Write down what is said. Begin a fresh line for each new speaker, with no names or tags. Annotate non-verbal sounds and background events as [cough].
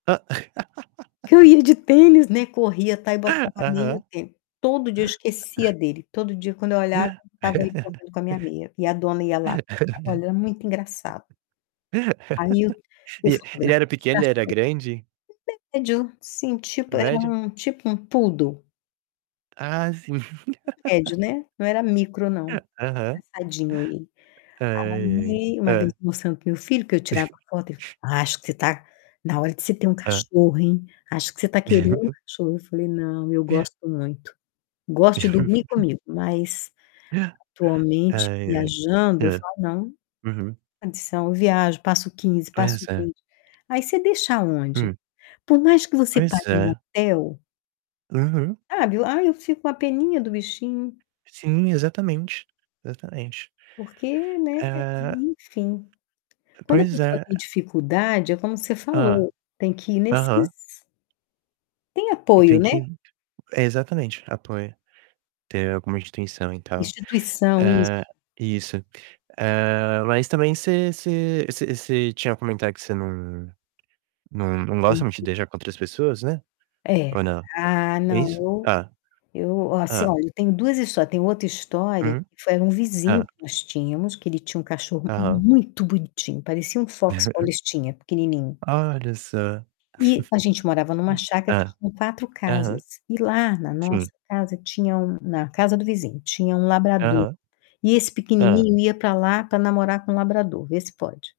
Porque eu ia de
[laughs]
tênis, né, corria, tal, e botava
[chuckles]
meia e o
Aham.
tênis. Todo dia eu esquecia
[laughs]
dele. Todo dia, quando eu olhava,
[laughs]
estava aí correndo com a minha meia. E a dona ia lá buscar. Olha, é muito engraçado. Aí eu eu
E e ele era
fotografava os
pequeno? Ele era
cachorros
grande?
[unintelligible] médio, assim, tipo, era
Médio?
um tipo um Poodle.
Ah, sim. [laughs]
Médio, né, não era micro
Aham.
não.
[chuckles]
Engraçadinho ele.
Ai, ai.
Aí, uma vez,
Hã.
eu mostrando para o meu filho que eu tirava foto e
[chuckles]
[unintelligible] "Acho que você está na hora de você ter um
Hã.
cachorro, hein, acho que você está querendo um cachorro". Eu
[chuckles]
falei: "Não, eu
[chuckles]
gosto muito", gosto de dormir
[chuckles]
comigo, mas,
[chuckles]
atualmente,
Ai, ai.
viajando, eu
Hã.
falo: não, sem
Uhum.
condição. Eu viajo, passo 15, passo
Pois é.
20. Aí você deixa aonde?
Hum.
Por mais que você
Pois
pague um
é.
hotel
Uhum.
sabe, ai, eu fico com uma peninha do bichinho.
Sim, exatamente, exatamente.
Porque, né,
Hã.
enfim,
Ah,
quando a
pois
pessoa
é.
tem dificuldade, é como você
Hã.
falou, tem que ir
Aham.
nesses Tem
É que
apoio,
tem
né.
que é, exatamente, apoio, ter alguma instituição e tal.
Instituição, isso.
Hã, isso. Hã, mas também você você você você tinha comentado que você não não não gosta muito de
[unintelligible]
deixar com outras pessoas, né,
É.
ou não?
Ah,
É
não,
isso?
eu
Ah.
eu, ó, você
Hã.
olha, eu tenho 2 história, tenho outra história,
Uhum.
que foi era um vizinho
Hã.
que nós tínhamos, que ele tinha um cachorro
Aham.
muito bonitinho, parecia um Fox Paulistinha,
[chuckles]
pequenininho
Olha só.
e a gente morava em uma
[chuckles]
chácara que
Hã.
tinha 4
Aham.
casas, e lá na nossa
Sim.
casa tinha um na casa do vizinho, tinha um labrador.
Aham.
E esse
Hã.
pequenininho ia pra lá pra namorar com um labrador, vê se pode.